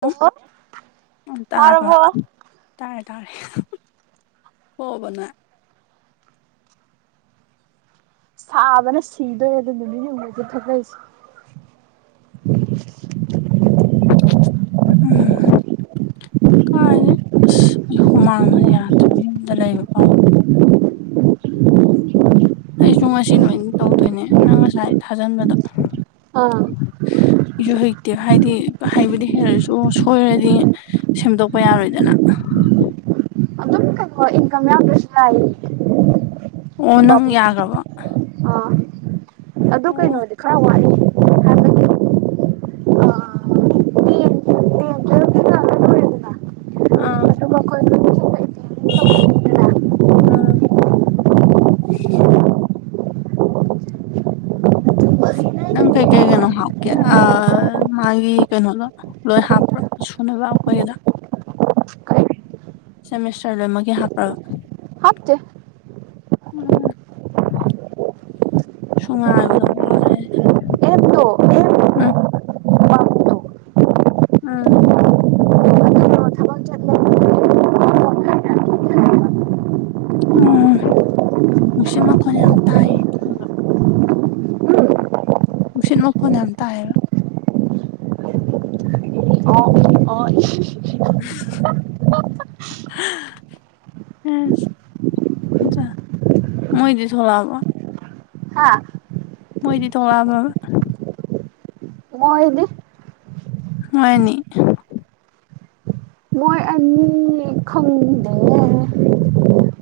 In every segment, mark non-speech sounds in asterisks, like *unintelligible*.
hello ꯑꯗꯨ ꯇꯥꯔꯦꯔꯕꯣ ꯇꯥꯔꯦ ꯇꯥꯔꯦ ꯍꯣꯕꯅ ꯁꯥꯕꯅ ꯁꯤꯗꯣꯏ ꯑꯗꯨ ꯅꯨꯠꯅꯤꯝꯁꯨ ꯊꯣꯛꯂꯛꯏꯁꯦ ꯎꯝ ꯀꯥꯏꯗꯤ ꯑꯁ ꯍꯨꯃꯥꯡꯅ ꯌꯥꯗ꯭ꯔꯕ ꯌꯨꯝꯗ ꯂꯩꯕ ꯄꯥꯎ ꯑꯩꯁꯨ ꯉꯁꯤ ꯂꯣꯏ ꯇꯧꯗꯣꯏꯅꯦ ꯅꯪ ꯉꯁꯥꯏ ꯊꯥꯖꯤꯟꯕꯗꯣ ꯑꯥ *unintelligible* *inaudible* ꯁꯨ ꯍꯩꯛꯇꯤ ꯍꯥꯏꯗꯤ ꯍꯩꯕꯗꯤ ꯍꯦꯜꯔꯁꯨ ꯁꯣꯏꯔꯗꯤ ꯁꯦꯝꯗꯣꯛꯄ ꯌꯥꯔꯣꯏꯗꯅ ꯏꯟꯀꯃ ꯌꯥ ꯄꯁ ꯂꯥꯏ ꯑꯣꯅ ꯌꯥꯒꯕ *inaudible* ꯑꯥ ꯑꯗꯨ ꯀꯩꯅꯣꯗꯤ ꯈꯔ ꯋꯥꯠꯏ ꯇꯦꯟ ꯇꯦꯟ ꯇꯨꯌꯦꯜꯞꯇꯤ ꯑꯥ *unintelligible* *inaudible* ꯣꯏ ꯎꯝ ꯅꯪ ꯀꯩ ꯀꯩꯒꯩꯅꯣ ꯍꯥꯀꯦ ꯑ ꯃꯥꯒꯤ ꯀꯩꯅꯣꯂ ꯂꯣꯏ ꯍꯥꯞꯄ꯭ꯔ ꯁꯨꯅꯕꯈꯣꯏꯗ ꯁꯦꯃꯤꯁꯇꯔ ꯂꯃꯀꯤ ꯍꯥꯞꯄ꯭ꯔꯒ ꯍꯥꯞꯇ *inaudible* ꯎꯝ ꯁꯨꯡꯉꯕꯗ ꯃꯥꯔꯦꯦ ꯑꯦꯞꯗ ꯑꯦꯦꯝ *inaudible* ꯎꯝ *unintelligible* *inaudible* ꯑꯗꯨꯗꯣ ꯊꯕꯛ ꯆꯠꯂꯦ ꯎꯝ ꯅꯨꯡꯁꯤ ꯃꯈꯣꯟ ꯌꯥꯝ ꯇꯥꯏꯌꯦ ꯑꯗꯨꯒ ꯅꯨꯡꯁꯤꯠ ꯃꯈꯣꯟ ꯌꯥꯝ ꯇꯥꯏꯌꯦꯕ ꯑ ꯑ ꯎꯝ *unintelligible* *inaudible* ꯃꯣꯏꯗꯤ ꯊꯂꯕ ꯍꯥꯥ ꯃꯣꯏꯗꯤ ꯊꯣꯂꯕꯕꯥ ꯃꯣꯏꯅꯦ ꯍꯣꯏꯅꯤ ꯃꯣꯏ ꯑꯅꯤ ꯐꯪꯗꯦ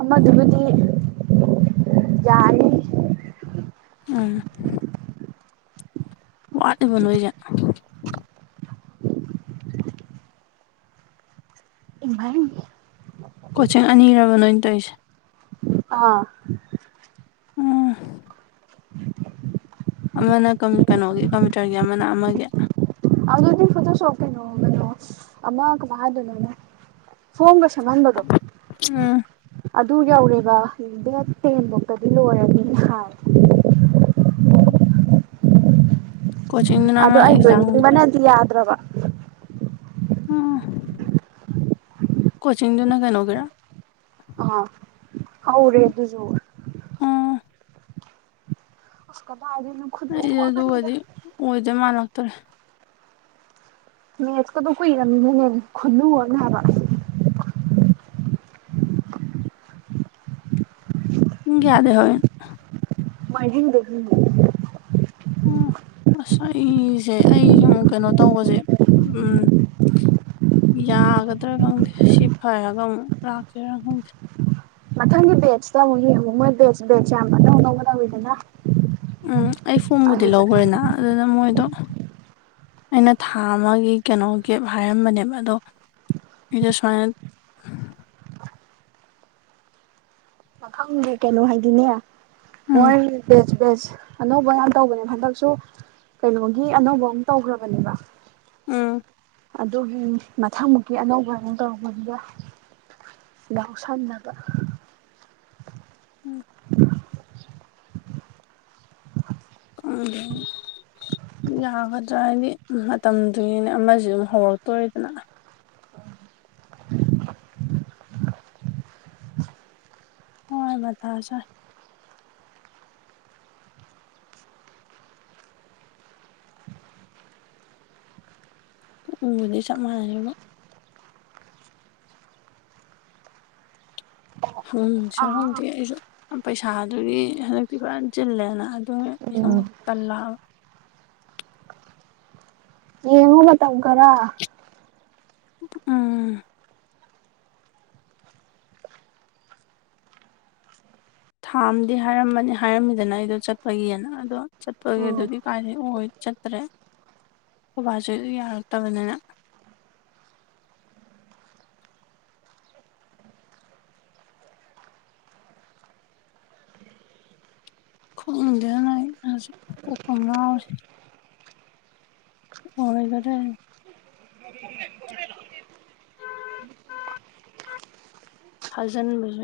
ꯑꯃꯗꯨꯕꯨꯗꯤ ꯌꯥꯦ *unintelligible* *inaudible* ꯎꯝ ꯋꯥꯠꯂꯤꯕ ꯅꯣꯏꯖ *inaudible* ꯏꯚꯥꯏ ꯀꯣꯆꯤꯡ ꯑꯅꯤꯔꯕ ꯅꯣꯏꯅ ꯇꯧꯔꯤꯁꯦ ꯑꯥ ꯎꯝ *unintelligible* *inaudible* ꯑꯃꯅ ꯀꯩꯅꯣꯒꯤ ꯀꯝꯄ꯭ꯌꯨꯇꯔꯒꯤ ꯑꯃꯅ ꯑꯃꯒꯤ ꯐ ꯁꯣꯛ ꯀꯩꯅꯣꯕꯅꯣ ꯑꯃꯒꯚꯥꯗꯨꯅꯅꯦ ꯐꯣꯡꯒꯁꯃꯟꯕꯗꯣ ꯎꯝ ꯑꯗꯨ ꯌꯧꯔꯦꯕ ꯗꯦꯠ ꯇꯦꯟꯐꯧꯇꯗꯤ ꯂꯣꯏꯔꯅꯤ ꯍꯥꯏ ꯎꯝ *unintelligible* *inaudible* ꯑꯃ ꯑꯗꯣ ꯑꯩ ꯑꯦꯛꯖꯥꯝꯒꯤꯔꯥ ꯂꯣꯏꯅꯤꯡꯕꯅꯗꯤ ꯌꯥꯗ꯭ꯔꯕ ꯎꯝ ꯀꯣꯆꯤꯡꯗꯨꯅ ꯀꯩꯅ ꯀꯦꯔ ꯑ ꯍꯔꯦ ꯑꯗꯨ ꯑꯗꯨꯁꯨ ꯎꯝ ꯎꯀ ꯑꯗꯨꯅ *inaudible* ꯑꯩꯗꯤ ꯑꯗꯨꯒꯗꯤ ꯑꯣꯏꯗꯣꯏ ꯃꯥꯟꯂꯛꯇ꯭ꯔꯦ ꯃꯦꯠꯁꯀꯗꯣ ꯀꯨꯏꯔꯝꯅꯤꯅꯦ ꯈ ꯈꯨꯜꯂꯨꯑꯣꯅ ꯍꯥꯏꯕ ꯒꯌꯥꯗ ꯍꯣꯏ *inaudible* *unintelligible* ꯃꯤꯡꯗ ꯎꯝ ꯑꯁ ꯑꯩꯁꯦ ꯑꯩ ꯁꯨꯝꯨ ꯀꯩꯅꯣ ꯇꯧꯕꯁꯦ ꯎꯝ ꯌꯥꯒꯗ꯭ꯔꯥ ꯈꯪꯗꯦ ꯁꯤ ꯐꯔꯒ ꯑꯃꯨꯛ ꯂꯥꯛꯆꯔꯥ ꯈꯪꯗꯦ ꯃꯊꯪꯒꯤ ꯕꯦꯠꯁꯤꯇ ꯑꯃꯨꯛ ꯌꯦꯡꯉꯨ ꯃꯣꯏ ꯕꯦ ꯕꯦꯠꯁꯦ ꯌꯥꯝ ꯑꯅꯧ ꯑꯅꯧꯕ ꯅꯧꯋꯤꯗꯅ ꯎꯝ ꯑꯩ ꯐꯣꯝꯕꯨꯗꯤ ꯂꯧꯈ꯭ꯔꯦꯅ ꯑꯗꯨꯅ ꯃꯣꯏꯗꯣ ꯑꯩꯅ ꯊꯥ ꯑꯃꯒꯤ ꯀꯩꯅꯣ ꯀꯦꯞ ꯍꯥꯏꯔꯝꯕꯅꯦꯕ ꯑꯗꯣ ꯑꯩꯗꯣ ꯁꯨꯃꯥꯏꯅ ꯃꯈꯥꯪꯗꯦ ꯀꯩꯅꯣ ꯍꯥꯏꯗꯤꯅꯦ ꯎꯝ ꯃꯣꯏ ꯕꯦꯁ ꯑꯅꯧꯕ ꯌꯥꯝ ꯇꯧꯕꯅꯦ ꯍꯟꯗꯛꯁꯨ ꯀꯩꯅꯣꯒꯤ ꯑꯅꯧꯕ ꯑꯃ ꯇꯧꯈ꯭ꯔꯕꯅꯦꯕ ꯑꯥ *unintelligible* *inaudible* ꯑꯗꯨ ꯃꯊꯪꯃꯨꯛꯀꯤ ꯑꯅꯧꯕ ꯑ ꯑꯣꯏꯅ ꯇꯧꯔꯛꯄꯗꯨꯗ ꯅꯥꯎꯁꯝꯅꯕ *inaudible* ꯎꯝ *unintelligible* *inaudible* *unintelligible* *inaudible* ꯑꯗ ꯌꯥꯒꯗ꯭ꯔꯥ ꯍꯥꯏꯗꯤ ꯃꯇꯝꯗꯨꯒꯤꯅꯦ ꯑꯃꯁꯨ ꯑꯗꯨꯝ ꯍꯧꯔꯛꯇꯣꯔꯤꯗꯅ ꯍꯣꯏꯕ ꯊꯥ ꯆ *inaudible* ꯄꯨꯅꯤꯡꯕꯨꯗꯤ ꯆꯞ ꯃꯥꯟꯅꯔꯕ ꯎꯝ ꯎꯝ ꯁꯗꯤꯁꯨ *inaudible* ꯄꯩꯁꯥꯗꯨꯒꯤ ꯍꯟꯗꯛꯇꯤ ꯈꯔ ꯆꯤꯜꯂꯦꯅ ꯑꯗꯨ ꯑꯩꯁꯨ ꯑꯃꯨꯛ ꯇꯜꯂꯛꯕ ꯌꯦꯉꯕ ꯇꯕ ꯀꯔ *inaudible* ꯎꯝ *unintelligible* *inaudible* ꯊꯥꯝ ꯍꯥꯏꯔꯝꯕꯅꯤ ꯍꯥꯏꯔꯝꯃꯤꯗꯅ ꯑꯩꯗꯣ ꯆꯠꯄꯒꯤꯑꯅ ꯑꯗꯣ ꯆꯠꯄꯒꯤ ꯎꯝ ꯑꯗꯨꯗꯤ ꯀꯥꯏꯗꯒꯤꯩ ꯑꯣꯏ ꯆꯠꯇ꯭ꯔꯦ ꯕꯥꯁꯨ ꯌꯥꯔꯛꯇꯕꯅꯤꯅ ꯈꯪꯗꯦꯁ ꯀꯈꯪ ꯉꯥꯎꯦ ꯑꯣ ꯑꯩꯒꯗꯦ ꯍꯖꯟ